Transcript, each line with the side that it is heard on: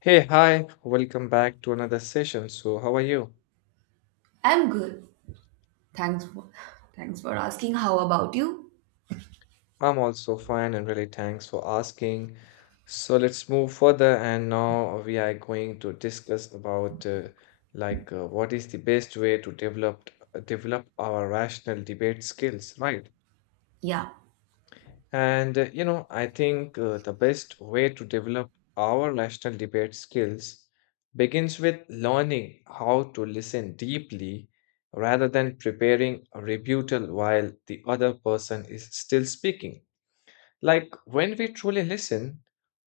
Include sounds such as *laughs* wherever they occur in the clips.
left: Hey, hi, welcome back to another session. So, how are you?
right: I'm good. Thanks for *laughs* thanks for asking. How about you?
left: I'm also fine and really thanks for asking. So, let's move further and now we are going to discuss about what is the best way to develop our rational debate skills, right?
right: Yeah,
left: I think the best way to develop our national debate skills begins with learning how to listen deeply rather than preparing a rebuttal while the other person is still speaking. Like when we truly listen,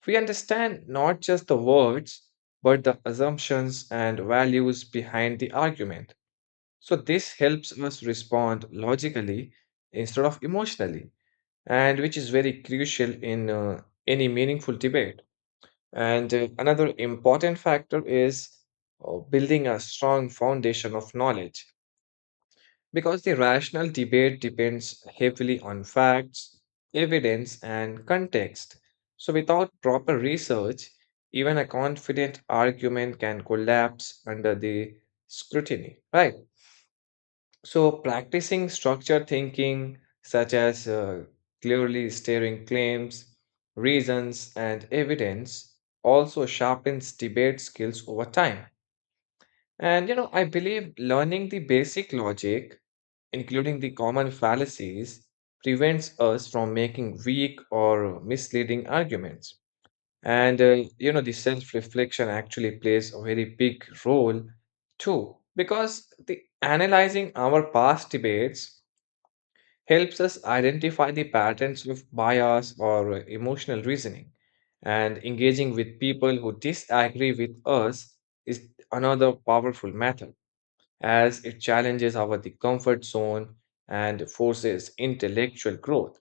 left: we understand not just the words, but the assumptions and values behind the argument. So this helps us respond logically instead of emotionally and which is very crucial in any meaningful debate. And Another important factor is building a strong foundation of knowledge because the rational debate depends heavily on facts, evidence, and context. So, without proper research, even a confident argument can collapse under the scrutiny, right? So, practicing structured thinking, such as clearly stating claims, reasons, and evidence, also sharpens debate skills over time. I believe learning the basic logic, including the common fallacies, prevents us from making weak or misleading arguments. The self reflection actually plays a very big role too, because the analyzing our past debates helps us identify the patterns of bias or emotional reasoning. And engaging with people who disagree with us is another powerful method, as it challenges our the comfort zone and forces intellectual growth.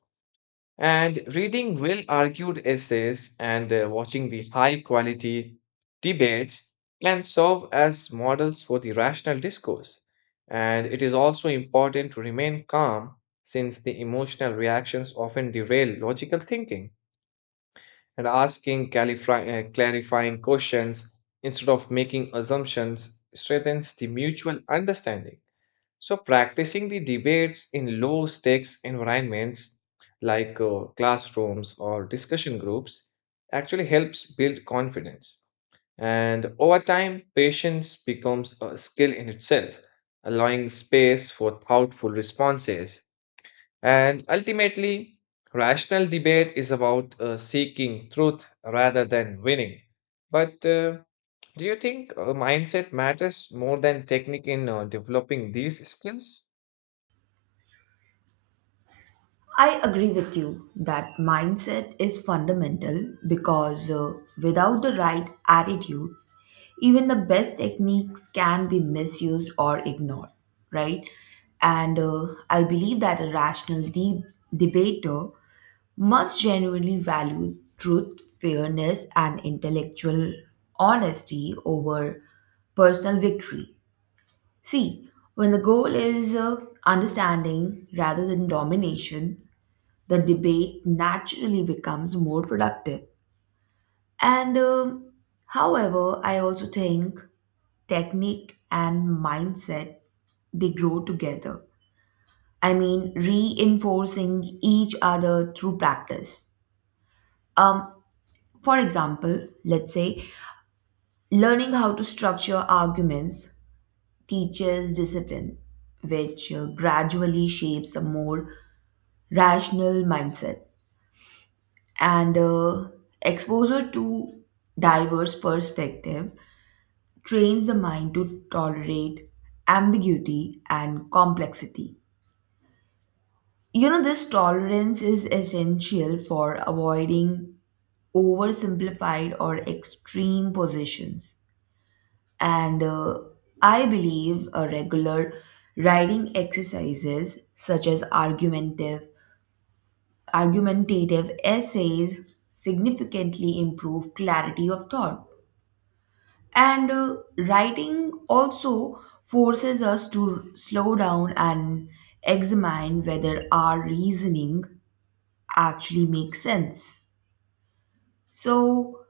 left: And reading well argued essays and watching the high quality debates can serve as models for the rational discourse. And it is also important to remain calm since the emotional reactions often derail logical thinking. And asking clarifying questions instead of making assumptions strengthens the mutual understanding. So, practicing the debates in low stakes environments like classrooms or discussion groups actually helps build confidence. And over time, patience becomes a skill in itself, allowing space for thoughtful responses. And ultimately, rational debate is about seeking truth rather than winning. But Do you think mindset matters more than technique in developing these skills?
right: I agree with you that mindset is fundamental because without the right attitude, even the best techniques can be misused or ignored, right? And I believe that a debater must genuinely value truth, fairness, and intellectual honesty over personal victory. See, when the goal is understanding rather than domination, the debate naturally becomes more productive. And however, I also think technique and mindset they grow together. I mean, reinforcing each other through practice. Um, for example, let's say learning how to structure arguments teaches discipline, which gradually shapes a more rational mindset, and exposure to diverse perspective trains the mind to tolerate ambiguity and complexity. You know, this tolerance is essential for avoiding oversimplified or extreme positions. And I believe a regular writing exercises such as argumentative essays significantly improve clarity of thought. And writing also forces us to slow down and examine whether our reasoning actually makes sense. So,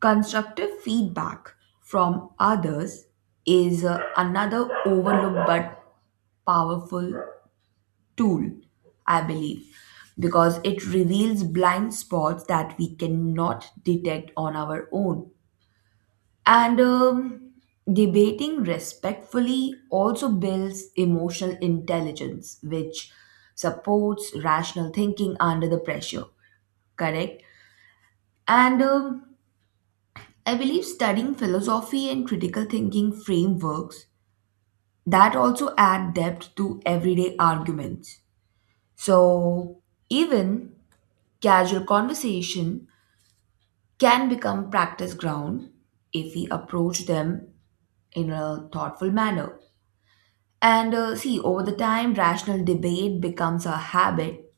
right: constructive feedback from others is another overlooked but powerful tool, I believe, because it reveals blind spots that we cannot detect on our own. And debating respectfully also builds emotional intelligence, which supports rational thinking under the pressure, correct? And I believe studying philosophy and critical thinking frameworks that also add depth to everyday arguments. So, even casual conversation can become practice ground if we approach them in a thoughtful manner. And see, over the time, rational debate becomes a habit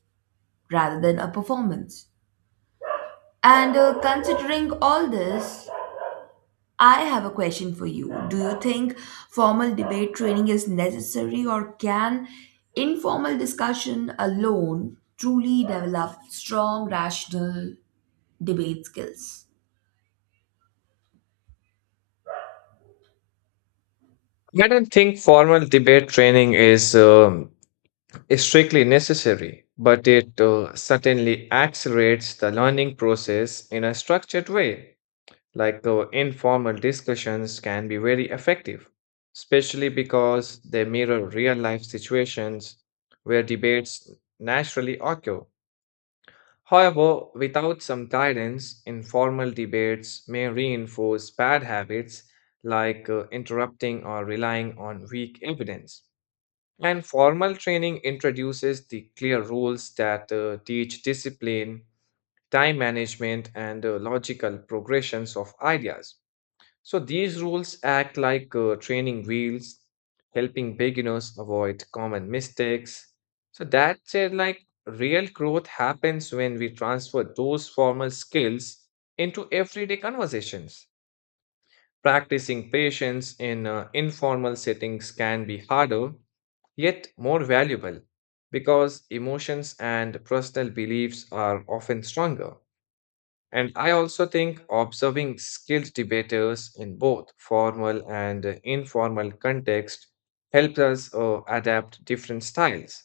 right: rather than a performance. And considering all this, I have a question for you. Do you think formal debate training is necessary, or can informal discussion alone truly develop strong rational debate skills?
left: I don't think formal debate training is, strictly necessary, but it certainly accelerates the learning process in a structured way. Like informal discussions can be very effective, especially because they mirror real life situations where debates naturally occur. However, without some guidance, informal debates may reinforce bad habits like interrupting or relying on weak evidence. And formal training introduces the clear rules that teach discipline, time management, and logical progressions of ideas. So these rules act like training wheels, helping beginners avoid common mistakes. So that said, like real growth happens when we transfer those formal skills into everyday conversations. Practicing patience in informal settings can be harder yet more valuable because emotions and personal beliefs are often stronger. And I also think observing skilled debaters in both formal and informal context helps us adapt different styles.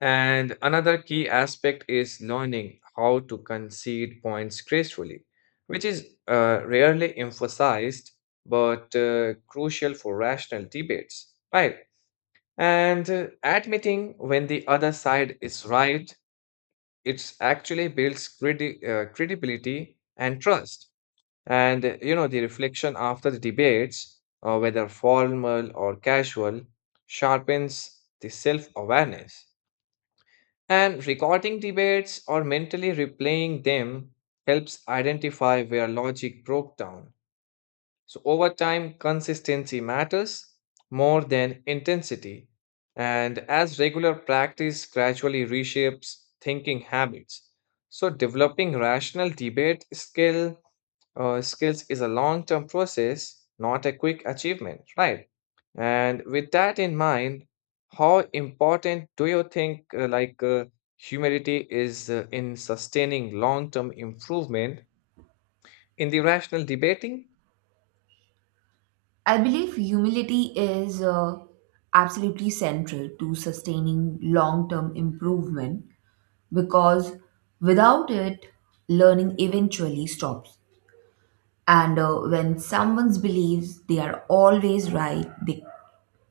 left: And another key aspect is learning how to concede points gracefully, which is rarely emphasized but crucial for rational debates, right? And Admitting when the other side is right, it actually builds credibility and trust. The reflection after the debates, whether formal or casual, sharpens the self awareness. And recording debates or mentally replaying them helps identify where logic broke down so over time, consistency matters more than intensity. And as regular practice gradually reshapes thinking habits, so developing rational debate skill skills is a long-term process, not a quick achievement, right? And with that in mind, how important do you think humility is in sustaining long-term improvement in the rational debating?
right: I believe humility is absolutely central to sustaining long term improvement because without it, learning eventually stops. And when someone believes they are always right,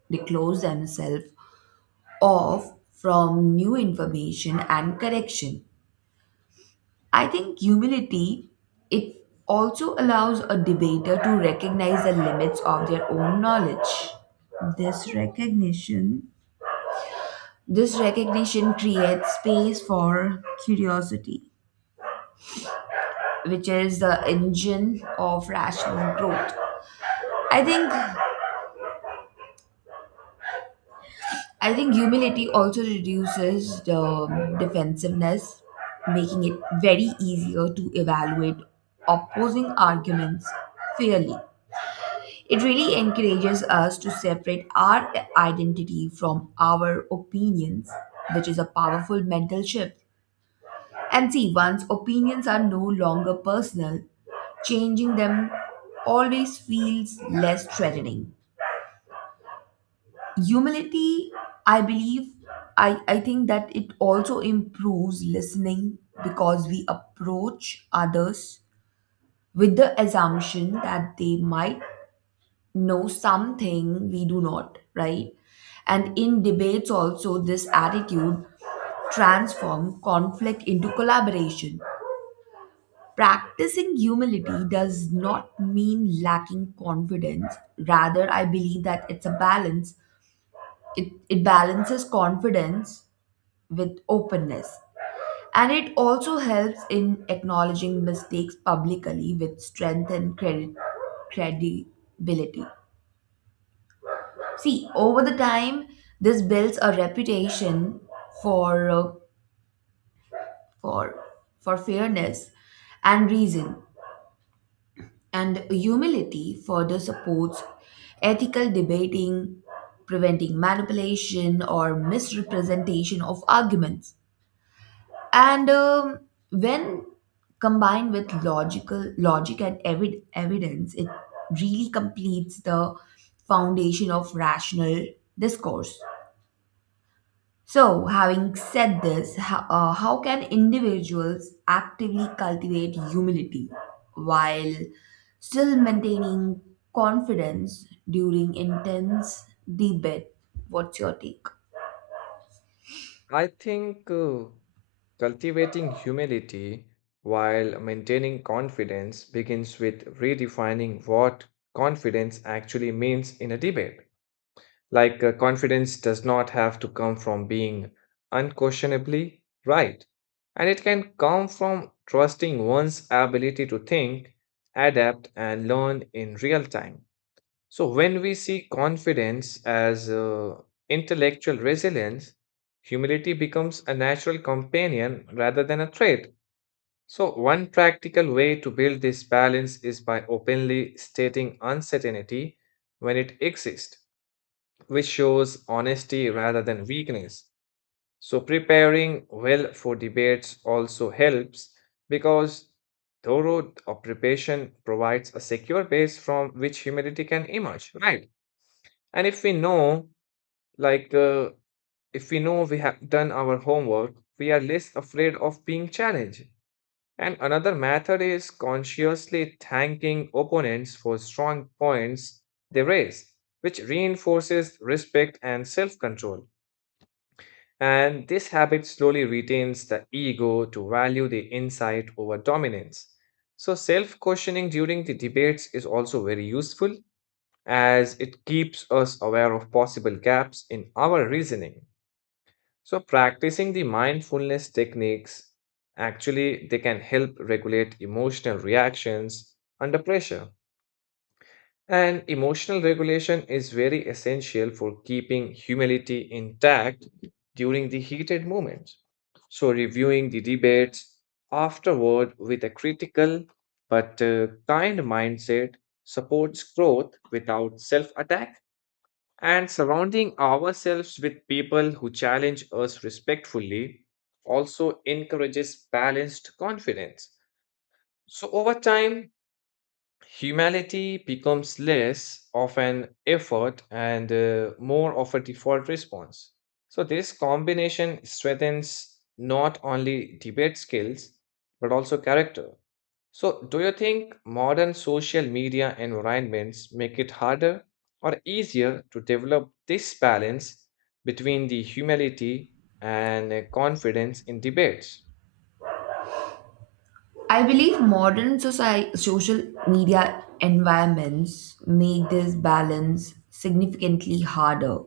right: they close themselves off from new information and correction. I think humility it also allows a debater to recognize the limits of their own knowledge. This recognition this recognition creates space for curiosity, which is the engine of rational growth. I think I think humility also reduces the defensiveness, making it very easier to evaluate opposing arguments fairly. It really encourages us to separate our identity from our opinions, which is a powerful mental shift. And see, once opinions are no longer personal, changing them always feels less threatening. Humility, I believe, I think that it also improves listening because we approach others with the assumption that they might know something we do not, right? And in debates, also, this attitude transform conflict into collaboration. Practicing humility does not mean lacking confidence. Rather, I believe that it's a balance. It balances confidence with openness. And it also helps in acknowledging mistakes publicly, which strengthen credibility. See, over the time, this builds a reputation for for for fairness and reason, and humility further supports ethical debating, preventing manipulation or misrepresentation of arguments. And when combined with logic and evidence, it really completes the foundation of rational discourse. So, having said this, how can individuals actively cultivate humility while still maintaining confidence during intense debate? What's your take?
left: I think cultivating humility while maintaining confidence begins with redefining what confidence actually means in a debate. Like, confidence does not have to come from being unquestionably right, and it can come from trusting one's ability to think, adapt, and learn in real time. So, when we see confidence as intellectual resilience, humility becomes a natural companion rather than a trait. So, one practical way to build this balance is by openly stating uncertainty when it exists, which shows honesty rather than weakness. So, preparing well for debates also helps because thorough preparation provides a secure base from which humility can emerge, right? And like, uh, if we know we have done our homework, we are less afraid of being challenged. And another method is consciously thanking opponents for strong points they raise, which reinforces respect and self control. And this habit slowly retains the ego to value the insight over dominance. So, self questioning during the debates is also very useful as it keeps us aware of possible gaps in our reasoning. So practicing the mindfulness techniques actually they can help regulate emotional reactions under pressure. And emotional regulation is very essential for keeping humility intact during the heated moments. So reviewing the debates afterward with a critical but kind mindset supports growth without self-attack. And surrounding ourselves with people who challenge us respectfully also encourages balanced confidence. So, over time, Humanity becomes less of an effort and more of a default response. So, this combination strengthens not only debate skills but also character. So, do you think modern social media environments make it harder or easier to develop this balance between the humility and confidence in debates?
right: I believe modern social media environments make this balance significantly harder,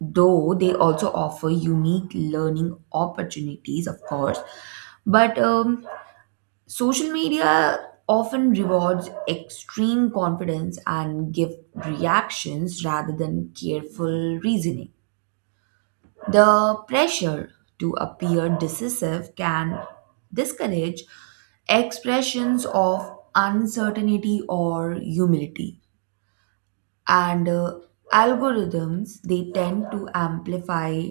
right: though they also offer unique learning opportunities, of course. But Social media often rewards extreme confidence and give reactions rather than careful reasoning. The pressure to appear decisive can discourage expressions of uncertainty or humility, and algorithms they tend to amplify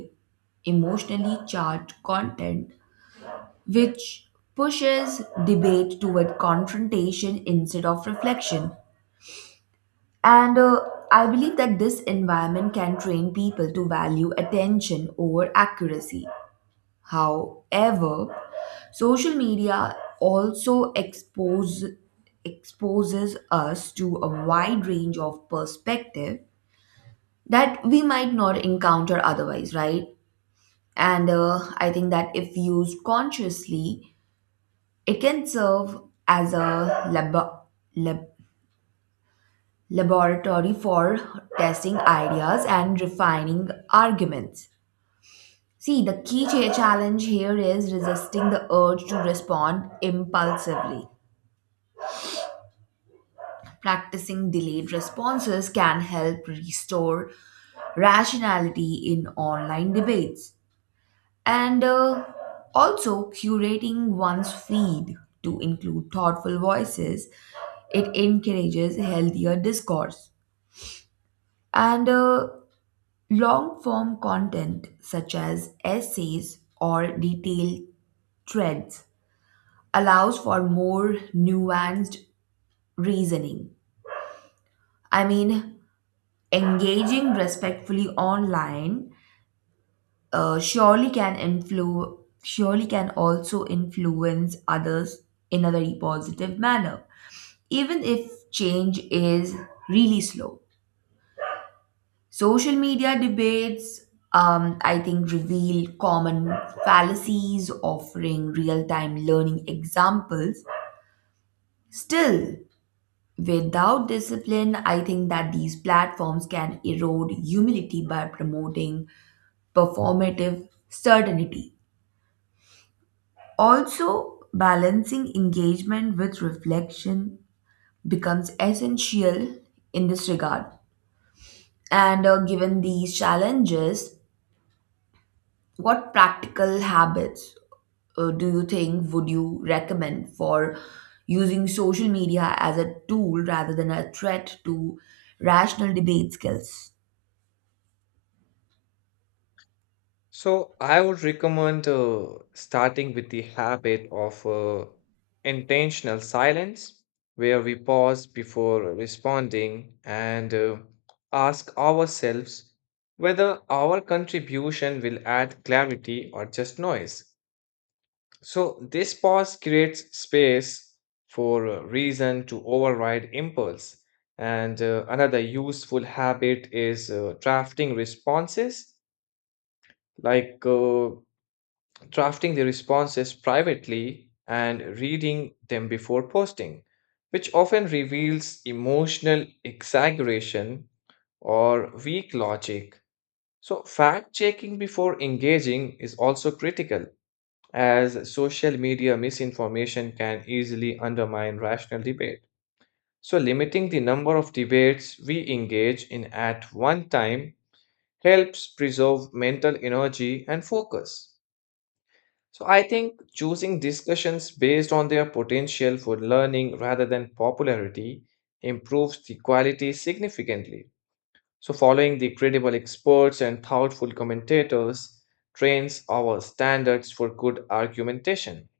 right: emotionally charged content which pushes debate toward confrontation instead of reflection. And I believe that this environment can train people to value attention over accuracy. However, social media also exposes us to a wide range of perspective that we might not encounter otherwise, right? And I think that if used consciously, it can serve as a lab- laboratory for testing ideas and refining arguments. See, the key challenge here is resisting the urge to respond impulsively. Practicing delayed responses can help restore rationality in online debates. And also, curating one's feed to include thoughtful voices, it encourages healthier discourse, and long form content such as essays or detailed threads allows for more nuanced reasoning. I mean, engaging respectfully online uh, surely can influ- surely can also influence others in a very positive manner, even if change is really slow. Social media debates, I think, reveal common fallacies, offering real-time learning examples. Still, without discipline, I think that these platforms can erode humility by promoting performative certainty. Also, balancing engagement with reflection becomes essential in this regard. And given these challenges, what practical habits do you think would you recommend for using social media as a tool rather than a threat to rational debate skills?
left: So I would recommend starting with the habit of intentional silence, where we pause before responding and ask ourselves whether our contribution will add clarity or just noise. So this pause creates space for reason to override impulse. And Another useful habit is like uh, drafting the responses privately and reading them before posting, which often reveals emotional exaggeration or weak logic. So, fact checking before engaging is also critical, as social media misinformation can easily undermine rational debate. So, limiting the number of debates we engage in at one time helps preserve mental energy and focus. So I think choosing discussions based on their potential for learning rather than popularity improves the quality significantly. So following the credible experts and thoughtful commentators trains our standards for good argumentation.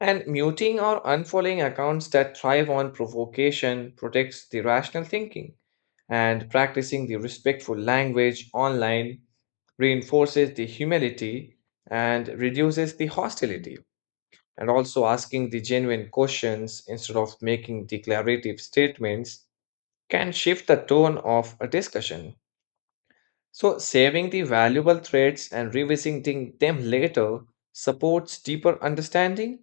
left: And muting or unfollowing accounts that thrive on provocation protects the rational thinking. And practicing the respectful language online reinforces the humility and reduces the hostility and also asking the genuine questions instead of making declarative statements can shift the tone of a discussion. So, saving the valuable threads and revisiting them later supports deeper understanding,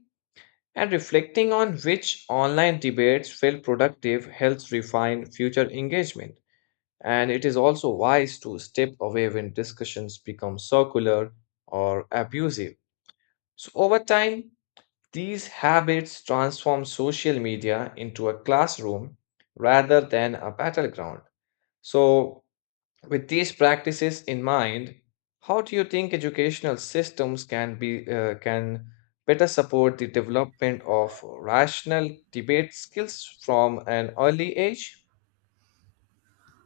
left: and reflecting on which online debates felt productive helps refine future engagement. And it is also wise to step away when discussions become circular or abusive. So, over time, these habits transform social media into a classroom rather than a battleground. So, with these practices in mind, how do you think educational systems can be can better support the development of rational debate skills from an early age?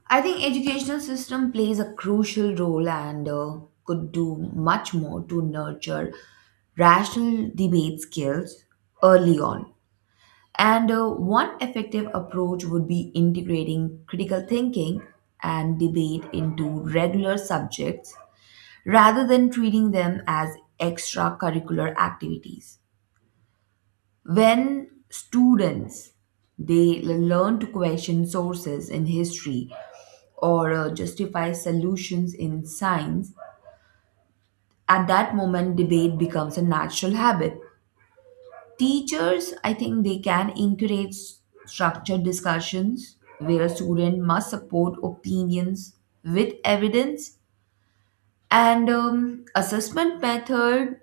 right: I think educational system plays a crucial role and could do much more to nurture rational debate skills early on. And one effective approach would be integrating critical thinking and debate into regular subjects rather than treating them as extracurricular activities. When students they learn to question sources in history or justify solutions in science, at that moment, debate becomes a natural habit. Teachers, I think, they can encourage structured discussions where a student must support opinions with evidence, and assessment method,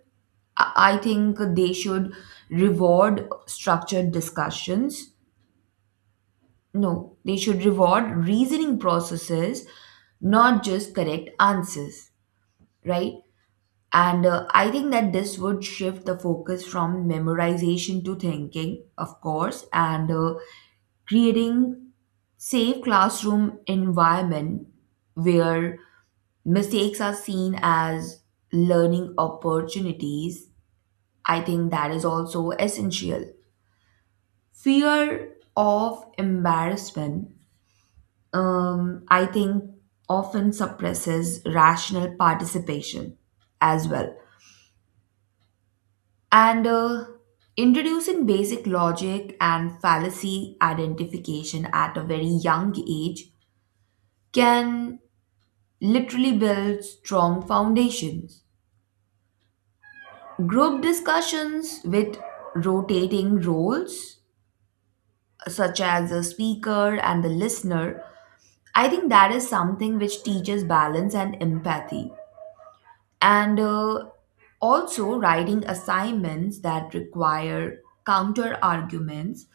right: I think they should reward structured discussions. No, they should reward reasoning processes, not just correct answers, right? And I think that this would shift the focus from memorization to thinking, of course, and creating safe classroom environment where mistakes are seen as learning opportunities. I think that is also essential. Fear of embarrassment, I think, often suppresses rational participation as well, and introducing basic logic and fallacy identification at a very young age can literally build strong foundations. Group discussions with rotating roles, such as the speaker and the listener, I think that is something which teaches balance and empathy. And also, writing assignments that require counter arguments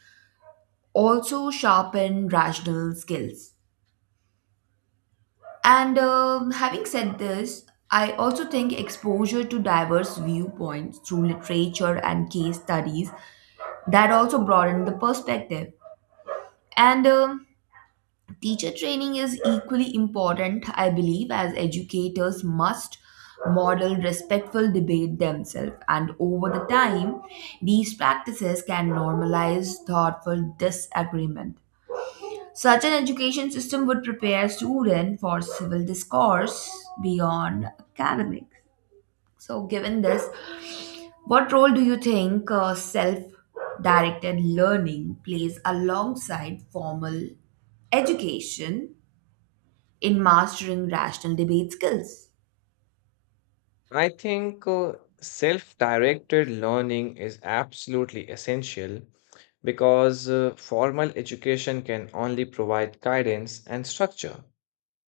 right: also sharpen rational skills. And having said this, I also think exposure to diverse viewpoints through literature and case studies that also broaden the perspective. And teacher training is equally important, I believe, as educators must model respectful debate themselves. And over the time, these practices can normalize thoughtful disagreement. Such an education system would prepare students for civil discourse beyond academics. So, given this, what role do you think self directed learning plays alongside formal education in mastering rational debate skills?
left: I think self directed learning is absolutely essential because formal education can only provide guidance and structure.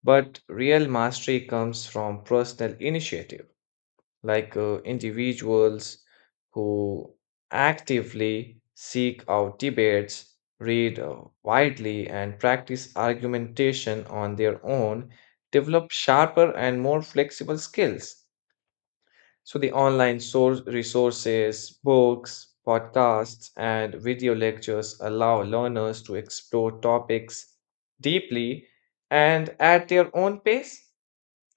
left: But real mastery comes from personal initiative, like individuals who actively seek out debates, read widely, and practice argumentation on their own, develop sharper and more flexible skills. So the online source resources, books, podcasts, and video lectures allow learners to explore topics deeply and at their own pace.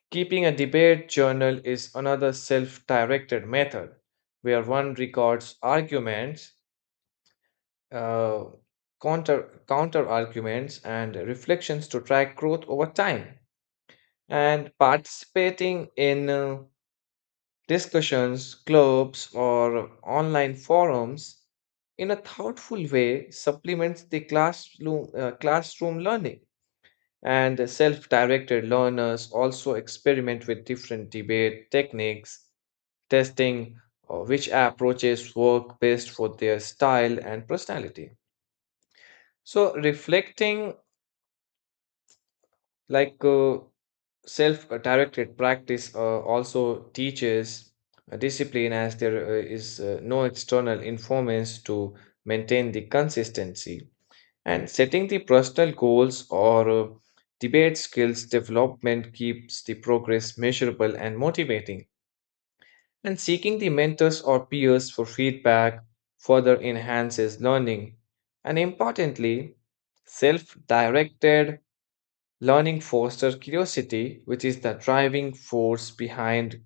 left: Keeping a debate journal is another self-directed method where one records arguments, uh, counter arguments, and reflections to track growth over time. And participating in discussions, clubs, or online forums in a thoughtful way supplements the classroom learning. And self directed learners also experiment with different debate techniques, testing which approaches work best for their style and personality. So, reflecting like uh, self directed practice also teaches a discipline as there is no external influence to maintain the consistency and setting the personal goals or debate skills development keeps the progress measurable and motivating and seeking the mentors or peers for feedback further enhances learning and importantly self directed Learning fosters curiosity, which is the driving force behind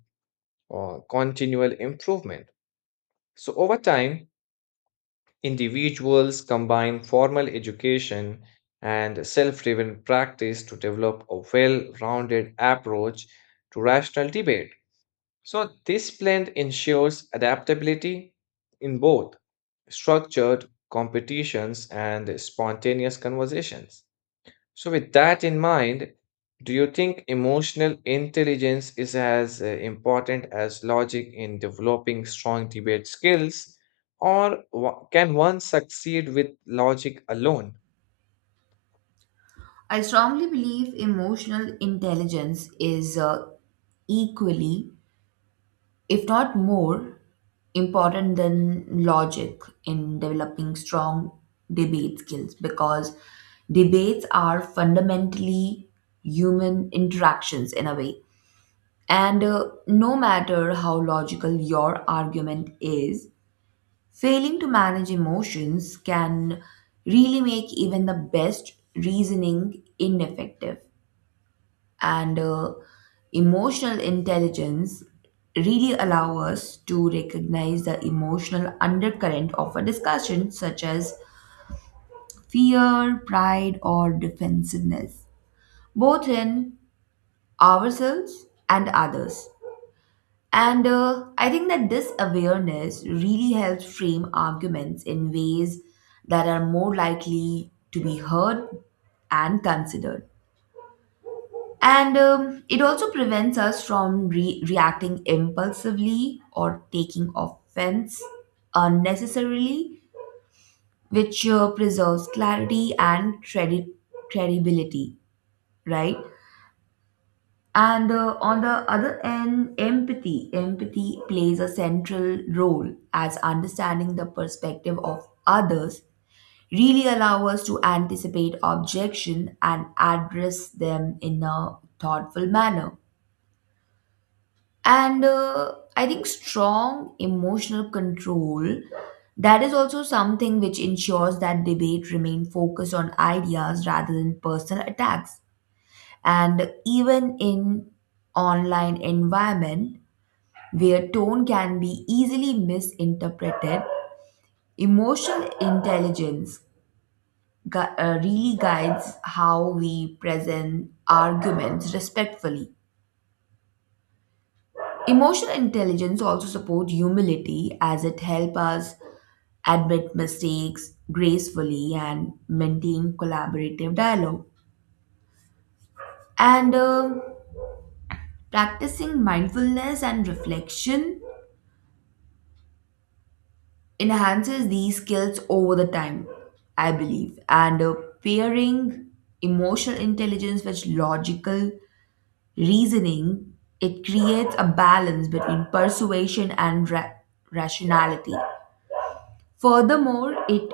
left: continual improvement. So, over time, individuals combine formal education and self driven practice to develop a well rounded approach to rational debate. So, this blend ensures adaptability in both structured competitions and spontaneous conversations. So, with that in mind, do you think emotional intelligence is as important as logic in developing strong debate skills, or can one succeed with logic alone?
right: I strongly believe emotional intelligence is equally, if not more important than logic in developing strong debate skills, because debates are fundamentally human interactions in a way, and no matter how logical your argument is, failing to manage emotions can really make even the best reasoning ineffective. And emotional intelligence really allow us to recognize the emotional undercurrent of a discussion, such as fear, pride, or defensiveness, both in ourselves and others. And I think that this awareness really helps frame arguments in ways that are more likely to be heard and considered. And it also prevents us from reacting impulsively or taking offense unnecessarily, which preserves clarity and credit credibility, right? And on the other end, empathy. Empathy plays a central role, as understanding the perspective of others really allow us to anticipate objection and address them in a thoughtful manner. And I think strong emotional control, that is also something which ensures that debate remain focused on ideas rather than personal attacks. And even in online environment, where tone can be easily misinterpreted, emotional intelligence really guides how we present arguments respectfully. Emotional intelligence also supports humility, as it helps us admit mistakes gracefully and maintain collaborative dialogue. And practicing mindfulness and reflection enhances these skills over the time, I believe. And pairing emotional intelligence with logical reasoning, it creates a balance between persuasion and rationality. Furthermore,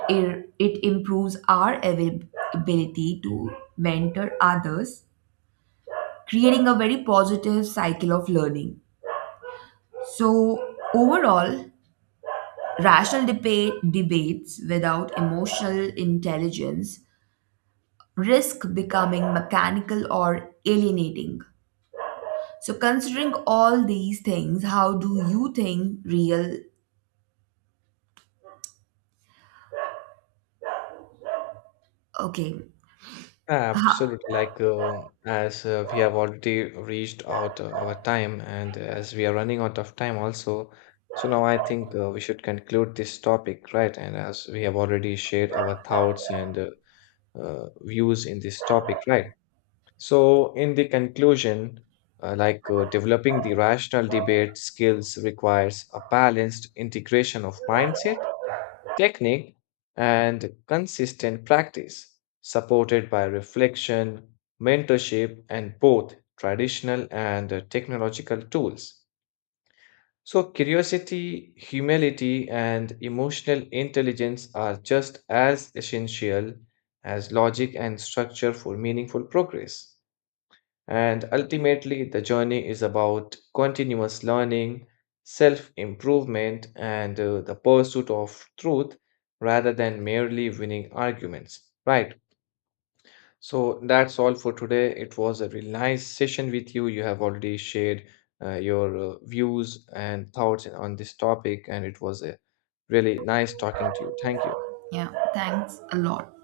right: it improves our ability to mentor others, creating a very positive cycle of learning. So, overall, rational debate debates without emotional intelligence risk becoming mechanical or alienating. So, considering all these things, how do you think real? Okay. Ha-
left: Absolutely. Like, as we have already reached out our time, and as we are running out of time also, so now I think we should conclude this topic, right? And as we have already shared our thoughts and views in this topic, right? So, in the conclusion, developing the rational debate skills requires a balanced integration of mindset, technique, and consistent practice, supported by reflection, mentorship, and both traditional and technological tools. So, curiosity, humility, and emotional intelligence are just as essential as logic and structure for meaningful progress. And ultimately, the journey is about continuous learning, self improvement, and the pursuit of truth rather than merely winning arguments. Right. So that's all for today. It was a really nice session with you. You have already shared your views and thoughts on this topic, and it was a really nice talking to you. Thank you.
right: yeah, thanks a lot.